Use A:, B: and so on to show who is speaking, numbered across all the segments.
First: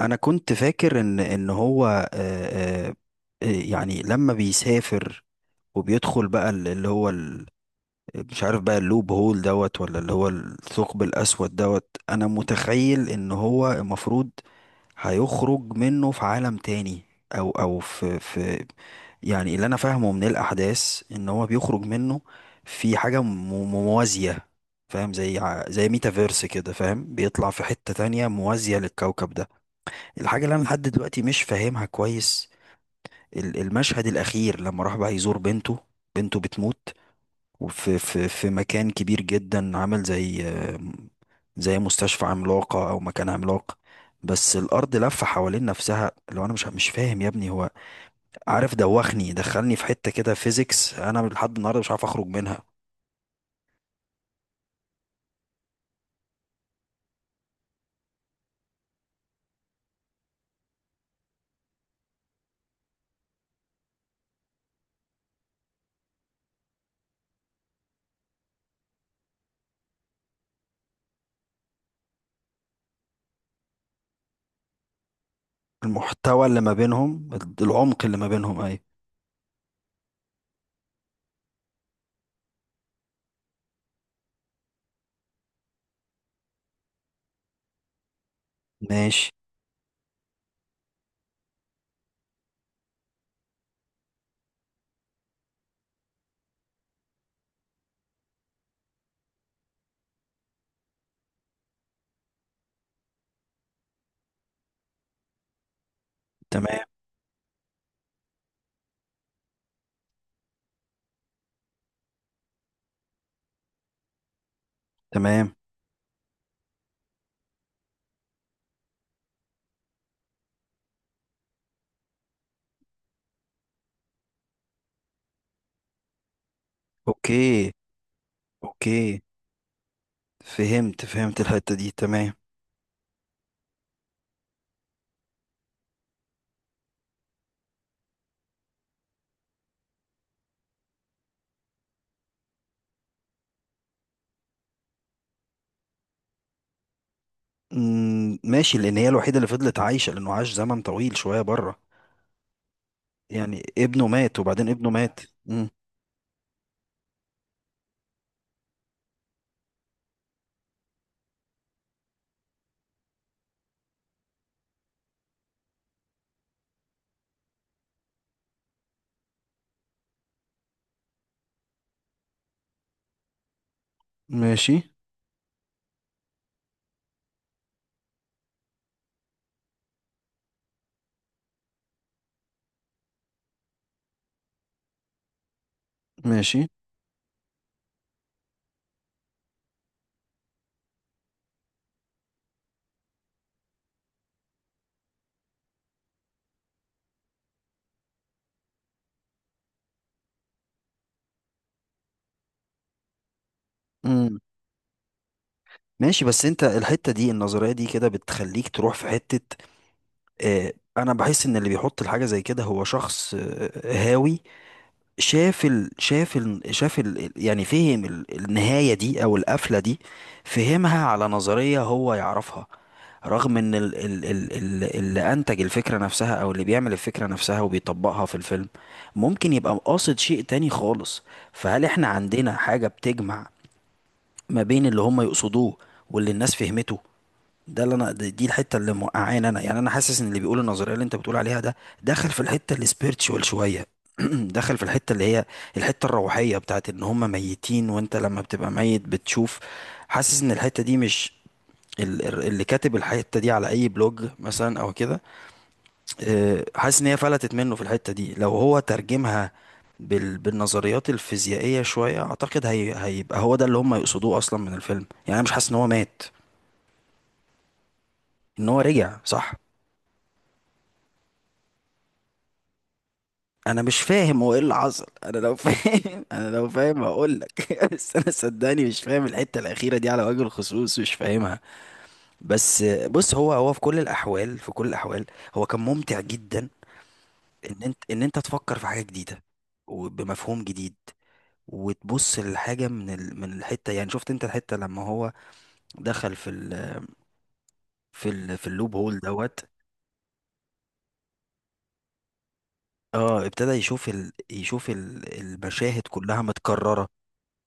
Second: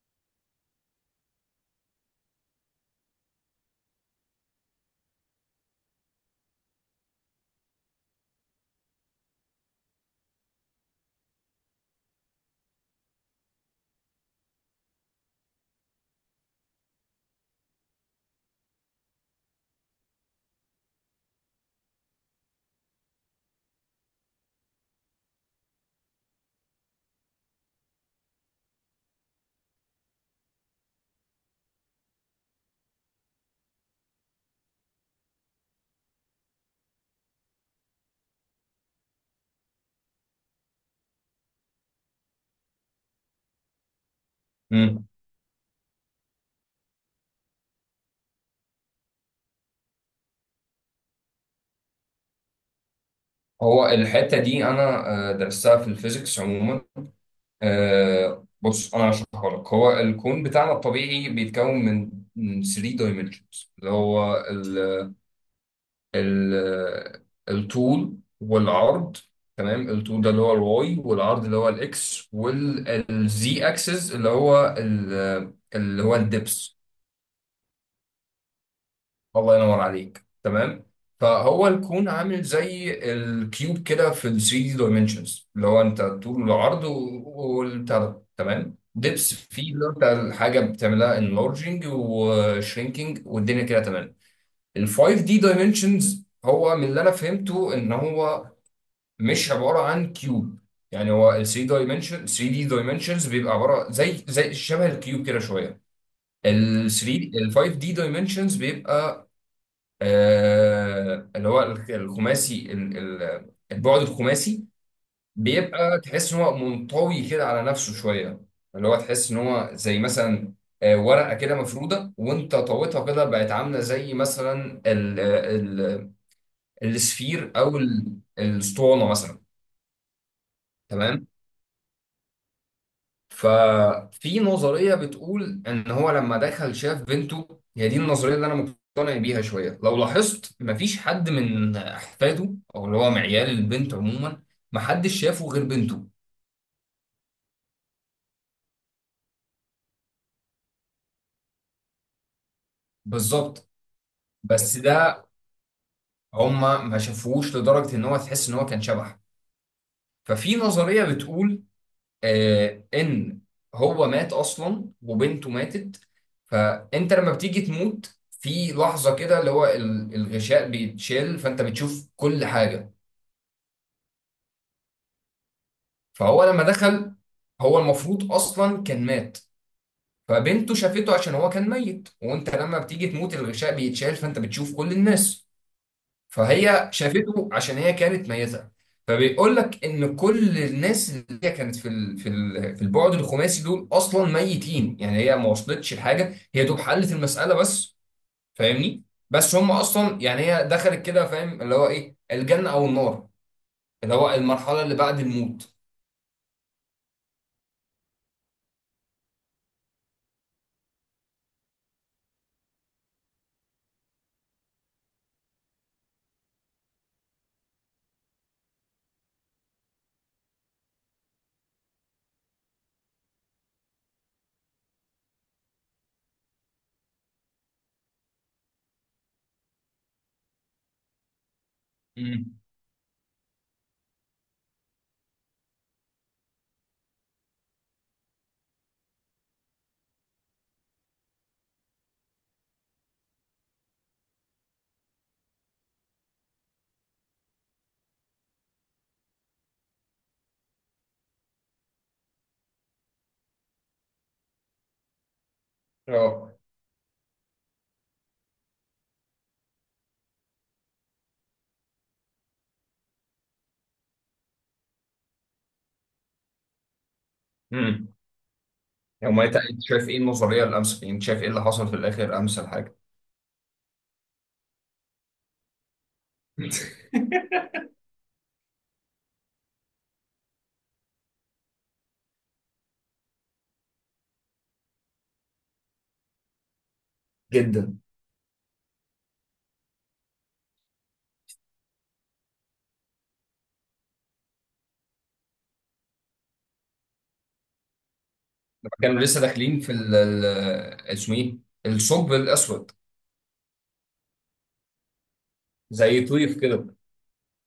A: انا كنت فاكر ان هو يعني لما بيسافر وبيدخل بقى اللي هو مش عارف بقى اللوب هول دوت ولا اللي هو الثقب الاسود دوت. انا متخيل ان هو المفروض هيخرج منه في عالم تاني، او في يعني اللي انا فاهمه من الاحداث ان هو بيخرج منه في حاجه موازيه. فاهم؟ زي زي ميتافيرس كده، فاهم؟ بيطلع في حته تانية موازيه للكوكب ده. الحاجة اللي أنا لحد دلوقتي مش فاهمها كويس، المشهد الأخير لما راح بقى يزور بنته، بنته بتموت، وفي في مكان كبير جدا عامل زي زي مستشفى عملاقة أو مكان عملاق، بس الأرض
B: مم.
A: لفة حوالين نفسها. لو أنا مش فاهم يا ابني، هو عارف دوخني، دخلني في حتة كده فيزيكس أنا لحد النهاردة مش عارف أخرج منها.
B: هو الحتة دي أنا درستها في الفيزيكس عموما. بص أنا هشرحها لك. هو الكون بتاعنا الطبيعي بيتكون من 3 دايمنشنز، اللي هو ال ال الطول والعرض. تمام؟ الطول ده اللي هو الواي، والعرض اللي هو الإكس، والزي أكسس اللي هو اللي هو
A: المحتوى اللي ما
B: الدبس.
A: بينهم، العمق اللي ما بينهم، أيوة.
B: الله ينور عليك. تمام. فهو الكون عامل زي الكيوب كده في ال 3 دايمنشنز، اللي هو انت طول العرض والبتاع ده. تمام.
A: ماشي.
B: دبس فيه اللي هو انت الحاجه بتعملها انلارجنج وشرينكينج والدنيا كده. تمام. ال 5 دي دايمنشنز هو، من اللي انا فهمته، ان هو مش عباره عن كيوب. يعني هو ال 3 دايمنشن، 3 دي دايمنشنز بيبقى عباره زي شبه الكيوب كده شويه.
A: تمام.
B: ال 5 دي دايمنشنز بيبقى اللي هو الخماسي، البعد الخماسي،
A: تمام.
B: بيبقى تحس ان هو منطوي كده على نفسه شويه. اللي هو تحس ان هو زي مثلا ورقه كده مفروده وانت طويتها كده بقت عامله زي مثلا ال ال السفير
A: أوكي.
B: او الاسطوانه
A: أوكي.
B: مثلا.
A: فهمت
B: تمام.
A: فهمت الحتة دي، تمام.
B: ففي نظرية بتقول إن هو لما دخل شاف بنته. هي دي النظرية اللي أنا مقتنع بيها شوية. لو لاحظت، مفيش حد من أحفاده أو اللي هو معيال البنت عموما محدش شافه غير بنته.
A: مم، ماشي. لأن هي الوحيدة اللي فضلت عايشة، لأنه عاش زمن طويل شوية بره. يعني
B: بالظبط.
A: ابنه مات وبعدين
B: بس
A: ابنه مات.
B: ده
A: مم.
B: هما ما شافوهوش لدرجة إن هو تحس إن هو كان شبح. ففي نظرية بتقول ان هو مات اصلا وبنته ماتت. فانت لما بتيجي تموت في لحظه كده، اللي هو الغشاء بيتشال، فانت بتشوف كل حاجه.
A: ماشي.
B: فهو لما دخل، هو المفروض اصلا كان مات. فبنته شافته عشان هو كان ميت، وانت لما بتيجي تموت الغشاء بيتشال فانت بتشوف كل الناس.
A: ماشي.
B: فهي شافته عشان هي كانت ميتة. فبيقول لك ان كل الناس اللي هي كانت في البعد الخماسي، دول اصلا ميتين. يعني هي ما وصلتش لحاجه، هي دوب حلت المساله بس. فاهمني؟ بس هم اصلا، يعني هي دخلت كده، فاهم، اللي هو ايه؟ الجنه او النار. اللي هو
A: مم.
B: المرحله اللي بعد الموت.
A: ماشي. بس انت الحتة دي، النظرية دي كده بتخليك تروح في حتة. اه، انا بحس ان اللي بيحط الحاجة زي كده هو شخص هاوي. شاف يعني فهم النهاية دي أو القفلة دي، فهمها على نظرية هو يعرفها. رغم إن اللي أنتج الفكرة نفسها أو اللي بيعمل الفكرة نفسها وبيطبقها في الفيلم، ممكن يبقى قاصد شيء تاني خالص. فهل إحنا عندنا
B: امم
A: حاجة بتجمع ما بين اللي هم يقصدوه واللي الناس فهمته؟ ده اللي انا، دي الحته اللي موقعاني انا. يعني انا حاسس ان اللي بيقول النظريه اللي انت بتقول عليها ده، داخل في الحته السبيرتشوال شويه. داخل في الحته اللي هي الحته الروحيه، بتاعت ان هم ميتين وانت لما بتبقى ميت بتشوف. حاسس ان الحته دي مش، اللي كاتب الحته دي على اي بلوج مثلا او كده،
B: اه.
A: حاسس ان هي فلتت منه في الحته دي. لو هو ترجمها بالنظريات الفيزيائيه شويه، اعتقد هيبقى هو ده اللي هم يقصدوه اصلا من الفيلم. يعني انا مش حاسس ان هو مات،
B: امم
A: ان هو رجع صح.
B: انت، شايف ايه النظريه؟ الامس انت شايف ايه اللي حصل في الاخر؟ امس حاجه.
A: انا مش فاهم هو ايه اللي حصل، انا لو فاهم انا لو فاهم هقول لك. بس انا صدقني مش فاهم الحته الاخيره دي على وجه الخصوص، مش فاهمها بس. بص، هو في كل الاحوال، في كل الاحوال هو كان ممتع جدا،
B: جدا
A: ان
B: لما
A: انت ان انت تفكر في حاجه جديده وبمفهوم جديد وتبص للحاجه من من الحته. يعني شفت انت الحته لما هو دخل في في اللوب هول
B: كانوا لسه
A: دوت؟
B: داخلين في اسمه ايه، الثقب الاسود،
A: اه، ابتدى يشوف المشاهد
B: زي
A: كلها
B: طيف كده.
A: متكرره.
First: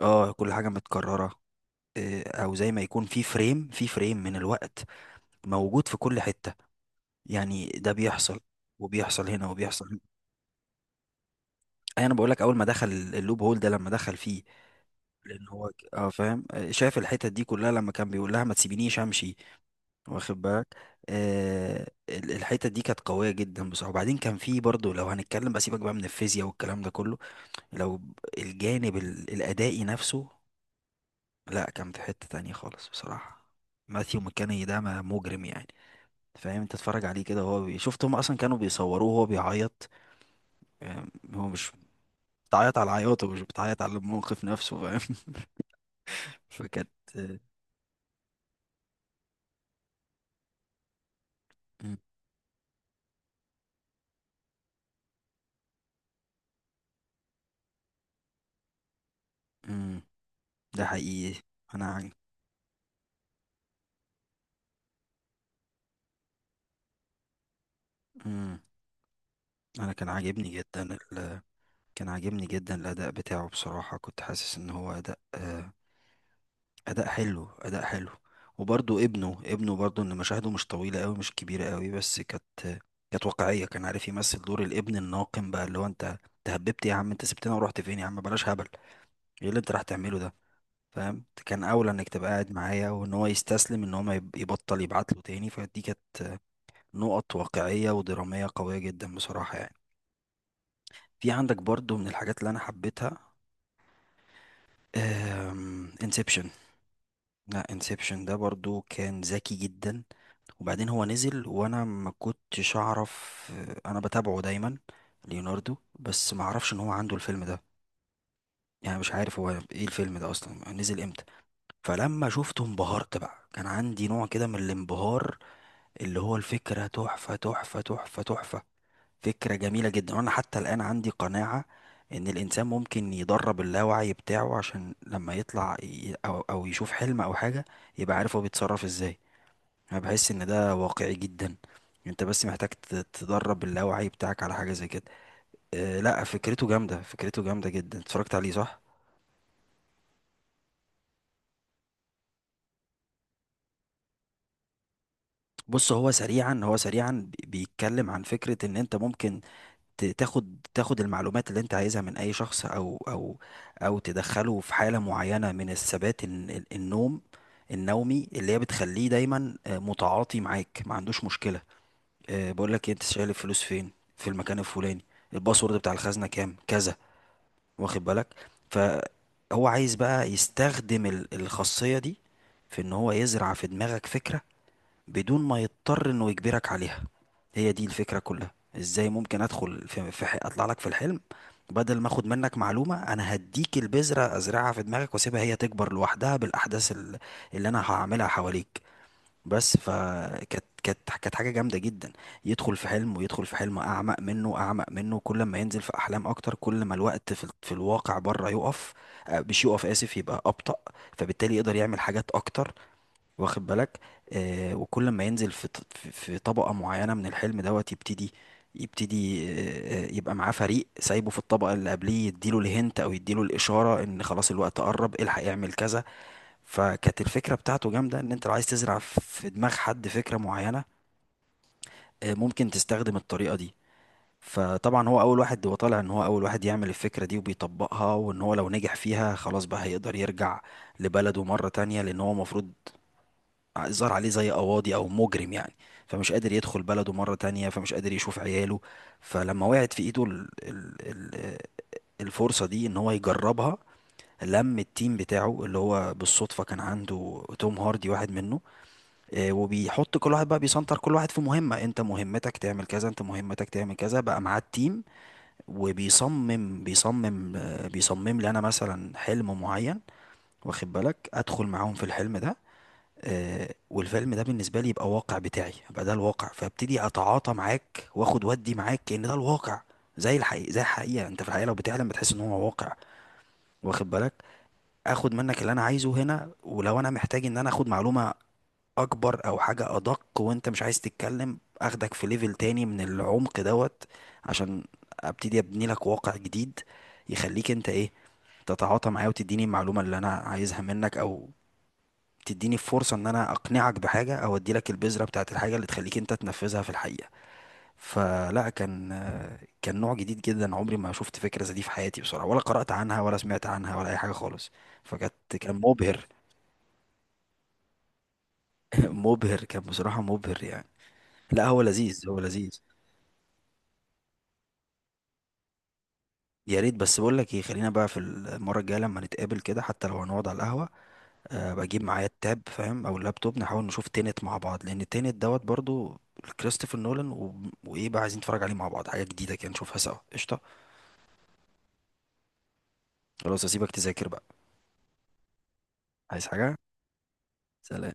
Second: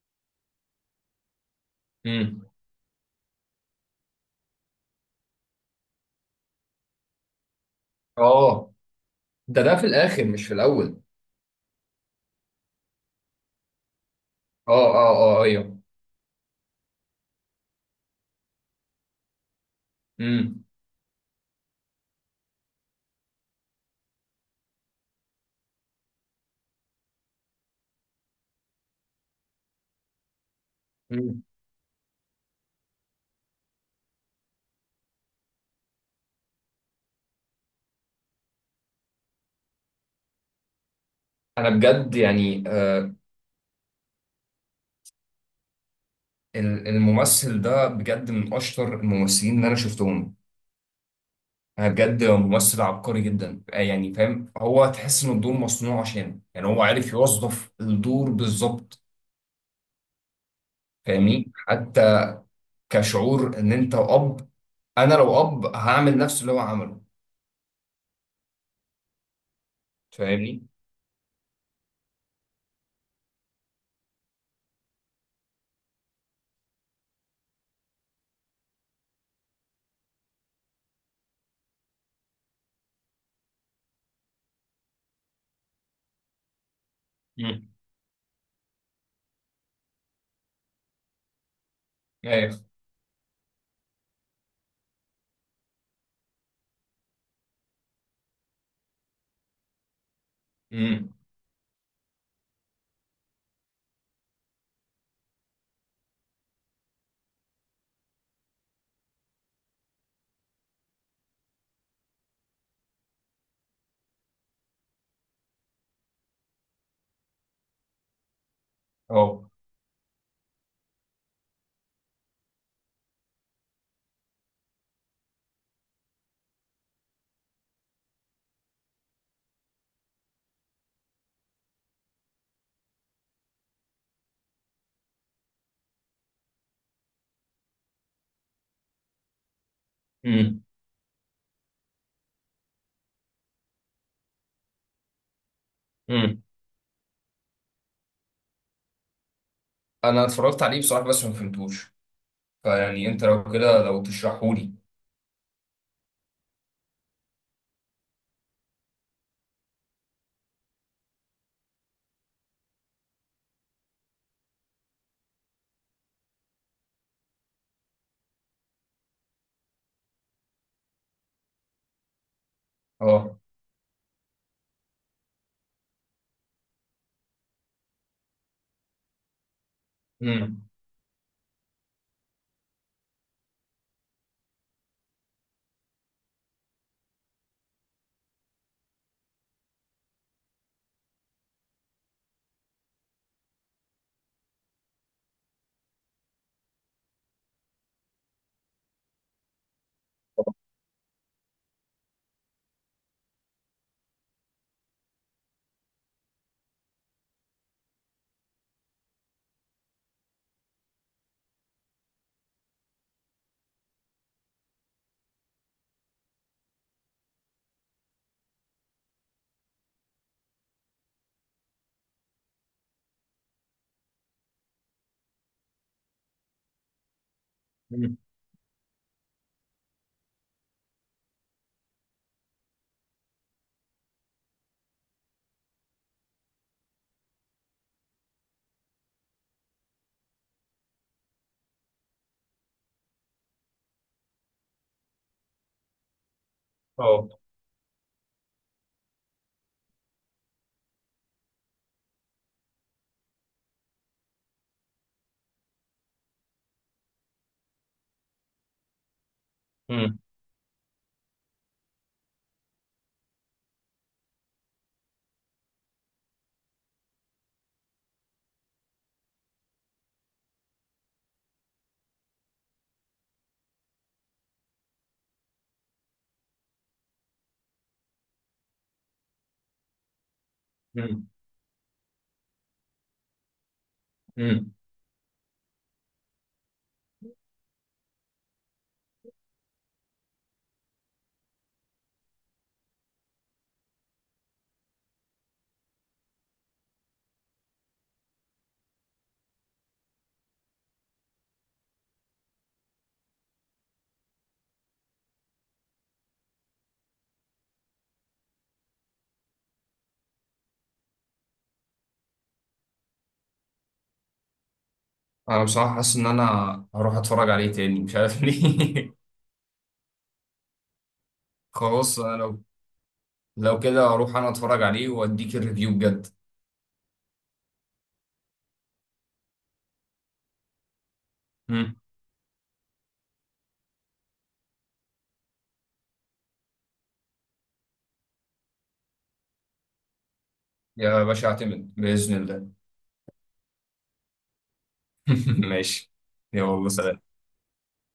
A: اه، كل حاجه متكرره.
B: امم
A: او زي ما يكون في فريم من الوقت موجود في كل حتة. يعني ده بيحصل
B: اه.
A: وبيحصل هنا
B: ده
A: وبيحصل
B: في
A: هنا.
B: الاخر مش في الاول.
A: أي انا بقول لك اول ما دخل اللوب هول ده، لما دخل فيه،
B: اه، اه، اه،
A: لان هو
B: ايوه.
A: اه فاهم، شاف الحتت دي كلها لما كان بيقول لها ما تسيبينيش امشي. واخد
B: امم
A: بالك؟ آه، الحتت دي كانت قوية جدا بصراحة. وبعدين كان في برضه، لو هنتكلم بقى، سيبك بقى من الفيزياء والكلام ده كله، لو الجانب الادائي نفسه،
B: امم
A: لا كان في حتة تانية خالص بصراحة. ماثيو مكاني ده مجرم يعني، فاهم؟ انت اتفرج عليه كده وهو شفت هم اصلا كانوا بيصوروه وهو بيعيط، فاهم؟ هو
B: انا
A: مش
B: بجد يعني
A: بتعيط على عياطه، مش بتعيط على الموقف نفسه، فاهم؟ فكانت،
B: الممثل ده بجد من اشطر الممثلين اللي انا شفتهم. انا
A: مم،
B: بجد ممثل عبقري جدا. يعني فاهم، هو تحس ان الدور مصنوع عشانه. يعني هو عارف يوظف الدور بالظبط.
A: مم، ده حقيقي.
B: فاهمني؟
A: انا عن...
B: حتى كشعور، ان انت اب انا لو اب هعمل نفس اللي هو عمله.
A: مم. انا كان عاجبني
B: فاهمني؟
A: جدا كان عاجبني جدا الاداء بتاعه بصراحة. كنت حاسس ان هو اداء اداء حلو، اداء حلو. وبرضو ابنه برضو، ان مشاهده مش طويله قوي، مش كبيره قوي، بس كانت كانت واقعيه. كان عارف يمثل دور الابن الناقم بقى، اللي هو انت، هببت يا عم، انت سبتنا
B: امم
A: ورحت فين يا عم، بلاش هبل، ايه اللي انت راح تعمله ده؟ فاهم؟ كان اولى انك تبقى قاعد
B: ايوه.
A: معايا. وان هو يستسلم، ان هو ما يبطل يبعت له تاني. فدي كانت نقط واقعيه ودراميه قويه جدا بصراحه يعني.
B: امم
A: في عندك برضو من الحاجات اللي انا حبيتها انسبشن. لا، انسبشن ده برضو كان ذكي جدا. وبعدين هو نزل وانا ما كنتش اعرف، انا بتابعه دايما ليوناردو، بس ما اعرفش ان هو عنده الفيلم ده. يعني مش عارف هو
B: اه.
A: ايه الفيلم ده اصلا نزل امتى. فلما شفته انبهرت بقى، كان عندي نوع كده من الانبهار. اللي هو الفكرة تحفة، تحفة، تحفة، تحفة. فكرة جميلة جدا. وانا حتى الان عندي قناعة ان الانسان ممكن يدرب اللاوعي بتاعه، عشان لما يطلع او او يشوف حلم او حاجة، يبقى عارف هو بيتصرف ازاي. انا بحس ان ده واقعي جدا. انت بس محتاج تدرب اللاوعي بتاعك على حاجه زي كده. أه لا،
B: امم
A: فكرته جامده، فكرته جامده جدا. اتفرجت عليه صح؟
B: انا اتفرجت عليه بصراحه بس ما فهمتوش. فيعني انت لو كده، لو تشرحهولي.
A: بص، هو سريعا، هو سريعا بيتكلم عن فكره ان انت ممكن تاخد المعلومات اللي انت عايزها من اي شخص، او او تدخله في حاله معينه من الثبات، النوم النومي، اللي هي بتخليه دايما متعاطي معاك، ما عندوش مشكله. أه بقول لك إيه، انت شايل
B: اه.
A: الفلوس فين، في المكان الفلاني، الباسورد بتاع الخزنه كام، كذا. واخد بالك؟ فهو عايز بقى
B: امم
A: يستخدم الخاصية دي، في ان هو يزرع في دماغك فكرة بدون ما يضطر انه يجبرك عليها. هي دي الفكرة كلها. ازاي ممكن ادخل اطلع لك في الحلم، بدل ما اخد منك معلومة، انا هديك البذرة ازرعها في دماغك واسيبها هي تكبر لوحدها بالاحداث اللي انا هعملها حواليك بس. فكانت، كانت حاجه جامده جدا. يدخل في حلم، ويدخل في حلم اعمق منه، اعمق منه، كل ما ينزل في احلام اكتر كل ما الوقت في الواقع بره يقف، مش يقف اسف، يبقى ابطا. فبالتالي يقدر يعمل حاجات اكتر، واخد بالك؟ آه، وكل ما ينزل في في طبقه معينه من الحلم دوت، يبتدي، يبتدي يبقى معاه فريق سايبه في الطبقه اللي قبليه، يديله الهنت او يديله الاشاره ان خلاص الوقت قرب، الحق يعمل كذا. فكانت الفكرة بتاعته
B: امم
A: جامدة. ان انت لو عايز تزرع في دماغ حد فكرة معينة، ممكن تستخدم الطريقة دي. فطبعا هو اول واحد، هو طالع ان هو اول واحد يعمل الفكرة دي وبيطبقها. وان هو لو نجح فيها، خلاص بقى هيقدر يرجع لبلده مرة تانية. لان هو المفروض ظهر عليه زي قواضي او مجرم يعني، فمش قادر يدخل بلده
B: اه.
A: مرة تانية، فمش قادر يشوف عياله. فلما وقعت في ايده ال ال ال الفرصة دي ان هو يجربها، لم التيم بتاعه، اللي هو بالصدفة كان عنده توم هاردي واحد منه. وبيحط
B: امم
A: كل واحد بقى، بيسنتر كل واحد في مهمة، انت مهمتك تعمل كذا، انت مهمتك تعمل كذا. بقى معاه التيم، وبيصمم بيصمم آه، بيصمم لي انا مثلا حلم معين، واخد بالك؟ ادخل معاهم في الحلم ده، والفيلم ده بالنسبة لي يبقى واقع بتاعي، يبقى ده الواقع. فابتدي اتعاطى معاك واخد ودي معاك كأن ده الواقع، زي الحقيقة، زي الحقيقة.
B: امم
A: انت في الحقيقة لو بتحلم بتحس ان هو واقع، واخد بالك؟
B: امم
A: اخد منك اللي انا عايزه هنا. ولو انا محتاج ان انا اخد معلومة اكبر او حاجة ادق وانت مش عايز تتكلم، اخدك في ليفل تاني من العمق دوت، عشان ابتدي ابني لك واقع جديد، يخليك انت ايه، تتعاطى معايا وتديني المعلومة اللي انا عايزها منك، او تديني فرصة ان انا اقنعك بحاجة، او اديلك البذرة بتاعت الحاجة اللي تخليك انت تنفذها في الحقيقة. فلا، كان، كان نوع جديد جدا. عمري ما شفت فكرة زي دي في حياتي بصراحة، ولا قرأت عنها ولا سمعت عنها ولا اي حاجة خالص. فكانت،
B: انا
A: كان
B: بصراحه حاسس
A: مبهر.
B: ان انا هروح اتفرج عليه تاني، مش عارف ليه.
A: مبهر كان بصراحة، مبهر يعني. لا هو
B: خلاص،
A: لذيذ،
B: انا
A: هو
B: لو
A: لذيذ.
B: كده هروح انا اتفرج عليه واديك الريفيو بجد.
A: يا ريت. بس بقول لك ايه، خلينا بقى في المره الجايه لما نتقابل كده، حتى لو هنقعد على القهوه، أه
B: امم
A: بجيب معايا التاب فاهم، او اللابتوب، نحاول نشوف تينت مع بعض، لان تينت دوت برضو كريستوفر نولان و... وايه بقى عايزين نتفرج عليه مع بعض، حاجه جديده كده نشوفها سوا، قشطه.
B: يا باشا اعتمد باذن الله.
A: خلاص، اسيبك تذاكر بقى.
B: ماشي.
A: عايز حاجه؟
B: يلا سلام.
A: سلام.